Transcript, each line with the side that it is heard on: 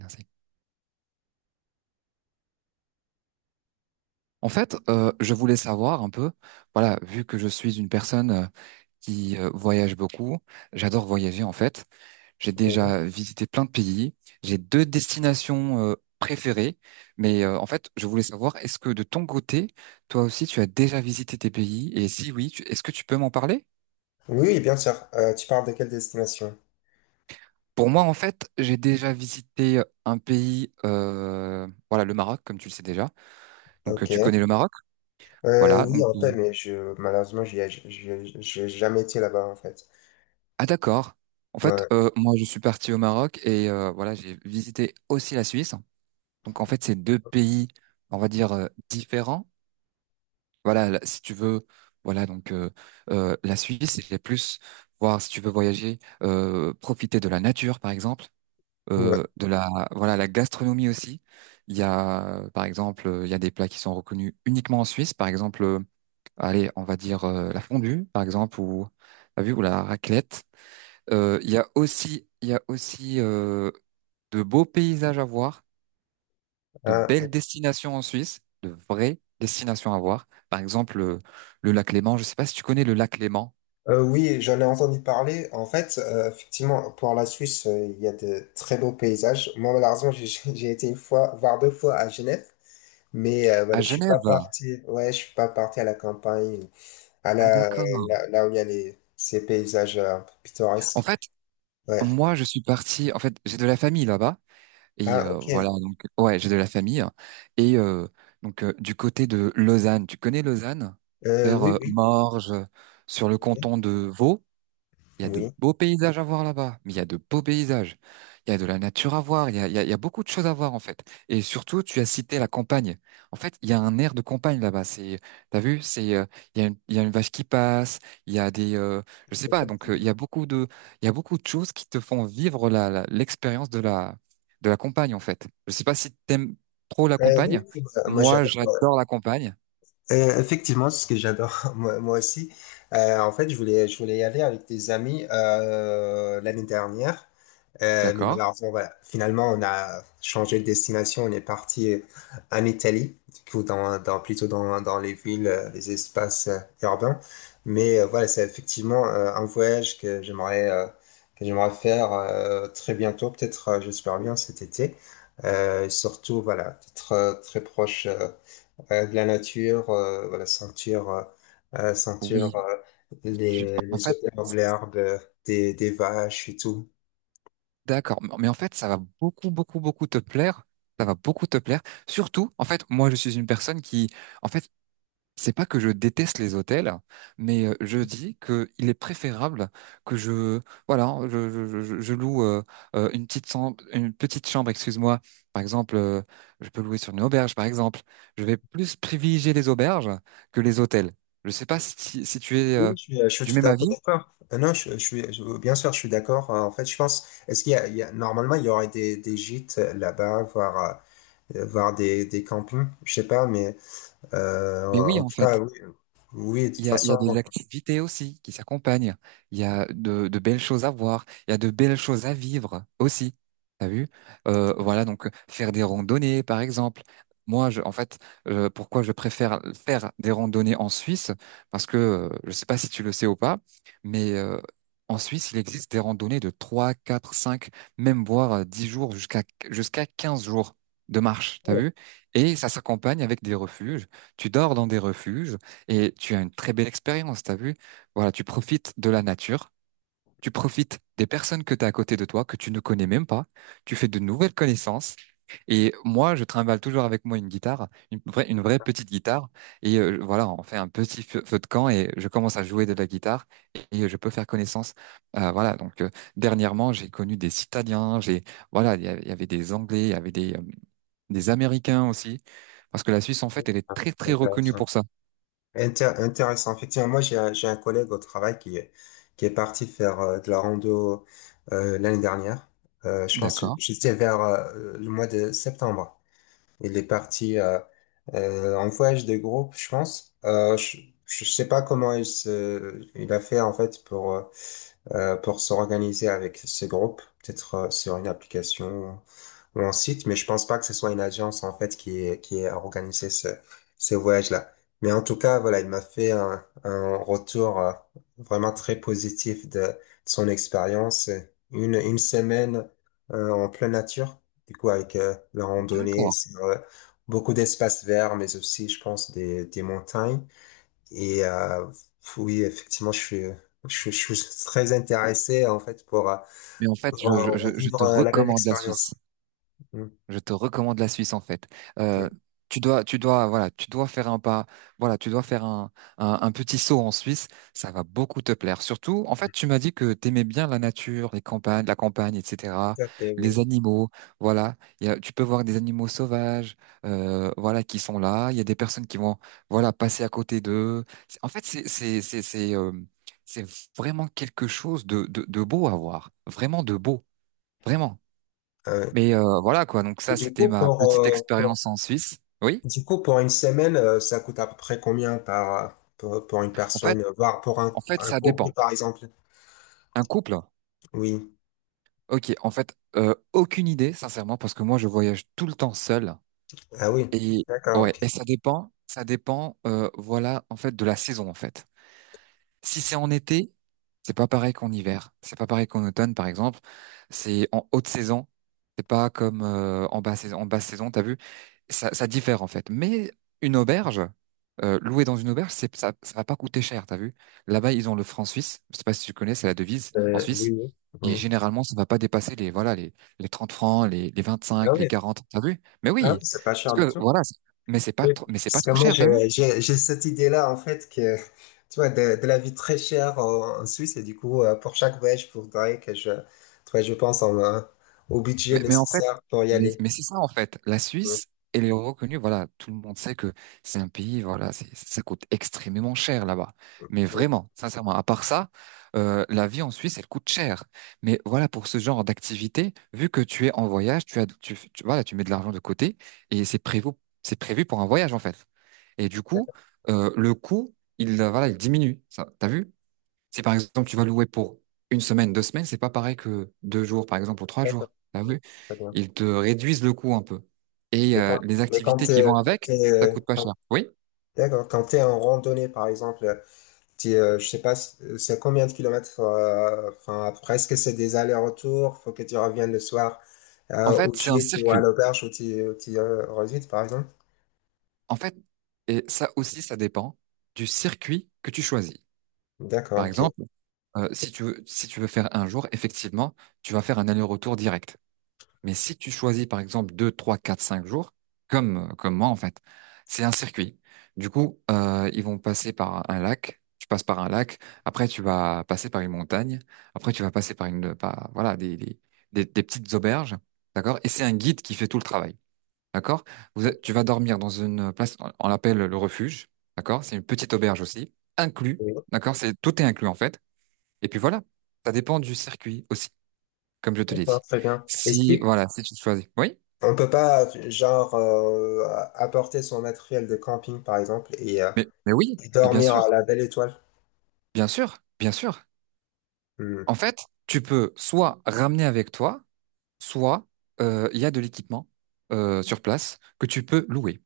right: Merci. En fait, je voulais savoir un peu, voilà, vu que je suis une personne qui voyage beaucoup, j'adore voyager en fait. J'ai
left: Oui,
right: déjà visité plein de pays. J'ai deux destinations préférées, mais en fait, je voulais savoir, est-ce que de ton côté, toi aussi, tu as déjà visité tes pays? Et si oui, est-ce que tu peux m'en parler?
left: oui, oui, bien sûr. Tu parles de quelle destination?
right: Pour moi, en fait, j'ai déjà visité un pays, voilà, le Maroc, comme tu le sais déjà. Donc,
left: Ok.
right: tu connais le Maroc, voilà.
left: Oui, en fait, mais je, malheureusement, j'y ai, j'y j'ai jamais été là-bas, en fait.
right: Ah d'accord. En fait,
left: Ouais.
right: moi je suis parti au Maroc et voilà, j'ai visité aussi la Suisse. Donc en fait, c'est deux pays, on va dire, différents. Voilà, là, si tu veux, voilà, donc, la Suisse, c'est plus voir si tu veux voyager, profiter de la nature, par exemple,
left: Ouais.
right: de la voilà, la gastronomie aussi. Il y a, par exemple, il y a des plats qui sont reconnus uniquement en Suisse, par exemple, allez, on va dire la fondue, par exemple, ou, t'as vu, ou la raclette. Il y a aussi, il y a aussi de beaux paysages à voir, de
left: Ah,
right: belles destinations en Suisse, de vraies destinations à voir. Par exemple, le lac Léman. Je ne sais pas si tu connais le lac Léman
left: oui, j'en ai entendu parler. En fait, effectivement, pour la Suisse, il y a de très beaux paysages. Moi, malheureusement, j'ai j'ai été une fois, voire deux fois à Genève. Mais
right: à
left: voilà,
right: Genève.
left: je suis pas parti à la campagne,
right: Ah d'accord.
left: là où il y a ces paysages
right: En
left: pittoresques.
right: fait,
left: Ouais.
right: moi, je suis parti. En fait, j'ai de la famille là-bas et
left: Ah, ok.
right: voilà. Donc, ouais, j'ai de la famille et du côté de Lausanne. Tu connais Lausanne?
left: Euh,
right: Vers
left: oui, oui,
right: Morges, sur le
left: oui,
right: canton de Vaud. Il y a de
left: oui.
right: beaux paysages à voir là-bas, mais il y a de beaux paysages. Il y a de la nature à voir, il y a beaucoup de choses à voir en fait. Et surtout, tu as cité la campagne. En fait, il y a un air de campagne là-bas. T'as vu, il y a il y a une vache qui passe, il y a des, je sais pas. Donc,
left: Effectivement.
right: il y a beaucoup de choses qui te font vivre l'expérience de la campagne en fait. Je sais pas si t'aimes trop la
left: Oui,
right: campagne.
left: oui, moi,
right: Moi,
left: j'adore.
right: j'adore la campagne.
left: Effectivement, c'est ce que j'adore, moi, moi aussi. En fait, je voulais y aller avec des amis l'année dernière. Mais
right: D'accord?
left: malheureusement, voilà. Finalement, on a changé de destination. On est parti en Italie, du coup, plutôt dans les villes, les espaces urbains. Mais voilà, c'est effectivement un voyage que j'aimerais faire très bientôt, peut-être, j'espère bien, cet été. Et surtout, voilà, être très proche de la nature, voilà, sentir
right: Oui. Tu, en
left: les
right: fait.
left: odeurs de l'herbe, des vaches et tout.
right: D'accord, mais en fait, ça va beaucoup, beaucoup, beaucoup te plaire. Ça va beaucoup te plaire. Surtout, en fait, moi, je suis une personne qui, en fait, c'est pas que je déteste les hôtels, mais je dis que il est préférable que je, voilà, je loue une petite chambre, excuse-moi. Par exemple, je peux louer sur une auberge, par exemple. Je vais plus privilégier les auberges que les hôtels. Je sais pas si tu es
left: Oui, je suis
right: du
left: tout
right: même
left: à fait
right: avis,
left: d'accord. Non, bien sûr, je suis d'accord. En fait, je pense, est-ce qu'il y a, il y a- normalement, il y aurait des gîtes là-bas, voire, voire des campings, je sais pas, mais euh,
right: mais oui,
left: en
right: en
left: tout
right: fait.
left: cas, oui, oui, de
right: Il
left: toute
right: y a, il y a des
left: façon,
right: activités aussi qui s'accompagnent. Il y a de belles choses à voir. Il y a de belles choses à vivre aussi. T'as vu? Voilà, donc faire des randonnées, par exemple. En fait, pourquoi je préfère faire des randonnées en Suisse? Parce que, je sais pas si tu le sais ou pas, mais en Suisse, il existe des randonnées de 3 4 5 même voire 10 jours jusqu'à 15 jours de marche. T'as
left: oh,
right: vu? Et ça s'accompagne avec des refuges. Tu dors dans des refuges. Et tu as une très belle expérience, t'as vu? Voilà, tu profites de la nature, tu profites des personnes que tu as à côté de toi, que tu ne connais même pas, tu fais de nouvelles connaissances. Et moi, je trimballe toujours avec moi une guitare, une vraie petite guitare. Et voilà, on fait un petit feu de camp et je commence à jouer de la guitare et je peux faire connaissance. Voilà, donc dernièrement, j'ai connu des Italiens, voilà, il y avait des Anglais, il y avait des Américains aussi. Parce que la Suisse, en fait, elle est très, très reconnue
left: intéressant.
right: pour ça.
left: Intéressant. Effectivement, moi, j'ai un collègue au travail qui est parti faire de la rando l'année dernière. Je pense, que
right: D'accord.
left: j'étais vers le mois de septembre. Il est parti en voyage de groupe, je pense. Je sais pas comment il a fait en fait pour s'organiser avec ce groupe, peut-être sur une application un site, mais je pense pas que ce soit une agence en fait qui a organisé ce voyage-là. Mais en tout cas, voilà, il m'a fait un retour vraiment très positif de son expérience. Une semaine en pleine nature, du coup avec la randonnée
right: D'accord.
left: sur beaucoup d'espaces verts, mais aussi, je pense, des montagnes. Et oui, effectivement, je suis très intéressé en fait
right: Mais en fait, je, je, je je
left: vivre
right: te
left: la même
right: recommande la Suisse.
left: expérience. Mm.
right: Je te recommande la Suisse en fait. Euh,
left: Oui.
right: voilà, tu dois faire un pas, voilà, tu dois faire un petit saut en Suisse. Ça va beaucoup te plaire. Surtout, en fait, tu m'as dit que t'aimais bien la nature, les campagnes, la campagne, etc.
left: Tout à fait,
right: Les
left: oui.
right: animaux, voilà. Tu peux voir des animaux sauvages, voilà, qui sont là. Il y a des personnes qui vont, voilà, passer à côté d'eux. En fait, c'est vraiment quelque chose de beau à voir, vraiment de beau. Vraiment.
left: Euh,
right: Mais voilà quoi. Donc
left: et
right: ça,
left: du
right: c'était
left: coup,
right: ma petite expérience en Suisse. Oui.
left: du coup, pour une semaine, ça coûte à peu près combien pour une
right: En fait,
left: personne, voire pour
right: En fait,
left: un
right: ça
left: couple,
right: dépend.
left: par exemple?
right: Un couple.
left: Oui.
right: Ok. En fait, aucune idée, sincèrement, parce que moi, je voyage tout le temps seul.
left: Ah oui,
right: Et
left: d'accord,
right: ouais.
left: ok.
right: Et ça dépend. Ça dépend. Voilà. En fait, de la saison. En fait. Si c'est en été, c'est pas pareil qu'en hiver. C'est pas pareil qu'en automne, par exemple. C'est en haute saison. C'est pas comme en basse saison. En basse saison, t'as vu, ça diffère en fait. Mais une auberge, louer dans une auberge, c'est ça, ça va pas coûter cher, t'as vu. Là-bas, ils ont le franc suisse. Je sais pas si tu connais, c'est la devise en
left: Euh, oui,
right: Suisse.
left: oui,
right: Et
left: oui.
right: généralement, ça va pas dépasser les voilà les 30 francs, les
left: Ah
right: cinq les
left: oui,
right: 40. T'as vu? Mais
left: ah
right: oui,
left: oui, c'est pas cher du
right: parce que
left: tout.
right: voilà. Mais c'est pas
left: Oui.
right: trop, mais c'est pas
left: Parce que
right: trop
left: moi,
right: cher, t'as vu?
left: j'ai cette idée-là, en fait, que, tu vois, de la vie très chère en Suisse, et du coup, pour chaque voyage, il faudrait que je, tu vois, au budget
right: Mais en fait,
left: nécessaire pour y
right: mais,
left: aller.
right: mais c'est ça en fait. La
left: Oui,
right: Suisse, elle est reconnue. Voilà, tout le monde sait que c'est un pays. Voilà, ça coûte extrêmement cher là-bas. Mais
left: oui.
right: vraiment, sincèrement, à part ça, la vie en Suisse, elle coûte cher. Mais voilà, pour ce genre d'activité, vu que tu es en voyage, tu as, tu- voilà, tu mets de l'argent de côté et c'est prévu pour un voyage en fait. Et du coup,
left: D'accord,
right: le coût, voilà, il diminue. Ça, t'as vu? Si par exemple tu vas louer pour une semaine, 2 semaines, c'est pas pareil que 2 jours, par exemple, ou trois
left: d'accord.
right: jours. T'as vu?
left: Très bien.
right: Ils te réduisent le coût un peu. Et
left: Mais quand,
right: les activités qui vont
left: Quand
right: avec,
left: t'es,
right: ça coûte pas cher. Oui?
left: d'accord, quand t'es en randonnée, par exemple, t'es, je sais pas, c'est combien de kilomètres, enfin, presque c'est des allers-retours, faut que tu reviennes le soir,
right: En fait,
left: au
right: c'est un
left: gîte ou à
right: circuit.
left: l'auberge où tu, résides, par exemple?
right: En fait, et ça aussi, ça dépend du circuit que tu choisis. Par
left: D'accord, ok.
right: exemple, si tu veux faire un jour, effectivement, tu vas faire un aller-retour direct. Mais si tu choisis, par exemple, 2 3 4 5 jours, comme moi, en fait, c'est un circuit. Du coup, ils vont passer par un lac. Tu passes par un lac. Après, tu vas passer par une montagne. Après, tu vas passer par voilà, des petites auberges. D'accord? Et c'est un guide qui fait tout le travail. D'accord? Tu vas dormir dans une place, on l'appelle le refuge. D'accord? C'est une petite auberge aussi. Inclus.
left: Oui,
right: D'accord? Tout est inclus, en fait. Et puis voilà. Ça dépend du circuit aussi, comme je te l'ai
left: d'accord,
right: dit.
left: très bien. Est-ce
right: Si, voilà, si tu choisis. Oui?
left: qu'on peut pas, genre, apporter son matériel de camping, par exemple,
right: Mais oui,
left: et
right: mais bien
left: dormir à
right: sûr,
left: la belle étoile?
right: bien sûr, bien sûr.
left: Hmm.
right: En fait, tu peux soit ramener avec toi, soit il y a de l'équipement sur place que tu peux louer.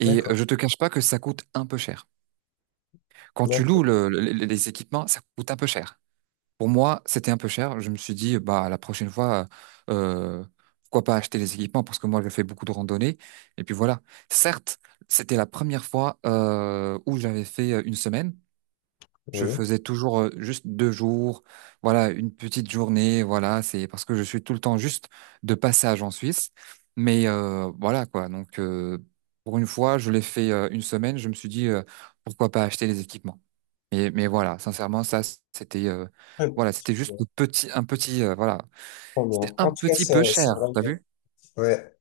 right: Et
left: D'accord.
right: je te cache pas que ça coûte un peu cher. Quand tu loues
left: Bien.
right: les équipements, ça coûte un peu cher. Pour moi, c'était un peu cher. Je me suis dit, bah la prochaine fois, euh, pourquoi pas acheter les équipements parce que moi, je fais beaucoup de randonnées. Et puis voilà. Certes, c'était la première fois où j'avais fait une semaine. Je
left: Oui.
right: faisais toujours juste 2 jours, voilà, une petite journée, voilà, c'est parce que je suis tout le temps juste de passage en Suisse. Mais voilà quoi, donc pour une fois, je l'ai fait une semaine, je me suis dit pourquoi pas acheter les équipements. Mais voilà, sincèrement, ça c'était euh,
left: Très
right: voilà, c'était juste
left: bien.
right: un petit,
left: Trop
right: c'était
left: bien.
right: un
left: En tout cas,
right: petit peu
left: c'est
right: cher,
left: vrai.
right: t'as vu?
left: Que- Ouais.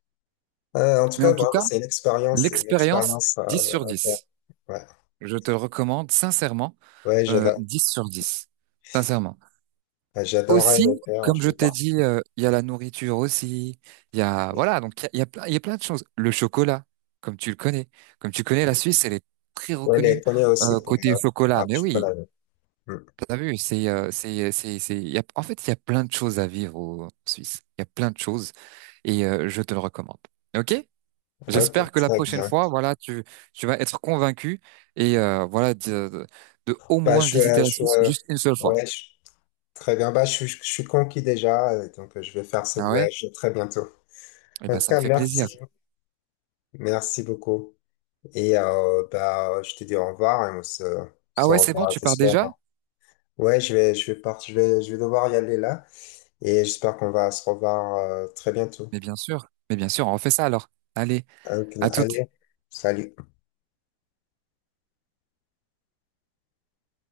left: En tout
right: Mais
left: cas,
right: en tout
left: vraiment,
right: cas,
left: c'est une
right: l'expérience
left: expérience
right: 10 sur
left: à faire.
right: 10.
left: Ouais,
right: Je te le recommande sincèrement,
left: ouais,
right: 10 sur dix. Sincèrement.
left: j'adorerais
right: Aussi,
left: le faire.
right: comme
left: Je
right: je
left: vais
right: t'ai
left: voir.
right: dit, il y a la nourriture aussi. Il y a, voilà, donc il y a plein de choses. Le chocolat, comme tu le connais. Comme tu connais, la Suisse, elle est très
left: Ouais, les
right: reconnue
left: connais aussi pour.
right: côté chocolat.
left: Ah,
right: Mais
left: je suis pas là.
right: oui,
left: Hmm.
right: t'as vu, il y a, en fait, il y a plein de choses à vivre en Suisse. Il y a plein de choses et je te le recommande. OK?
left: Ok,
right: J'espère que la
left: très
right: prochaine
left: bien.
right: fois, voilà, tu vas être convaincu et voilà, de au
left: Bah,
right: moins visiter
left: je,
right: la
left: suis,
right: Suisse juste une seule fois.
left: ouais, je- Très bien. Bah, je suis conquis déjà, donc je vais faire ce
right: Ah ouais?
left: voyage très bientôt.
right: Eh
left: En
right: ben,
left: tout
right: ça me
left: cas,
right: fait plaisir.
left: merci, merci beaucoup. Et bah, je te dis au revoir
right: Ah
left: se
right: ouais, c'est bon,
left: revoit,
right: tu pars
left: j'espère.
right: déjà?
left: Ouais, je vais partir, je vais devoir y aller là et j'espère qu'on va se revoir très bientôt.
right: Mais bien sûr, on refait ça alors. Allez,
left: Donc,
right: à tout
left: allez, salut.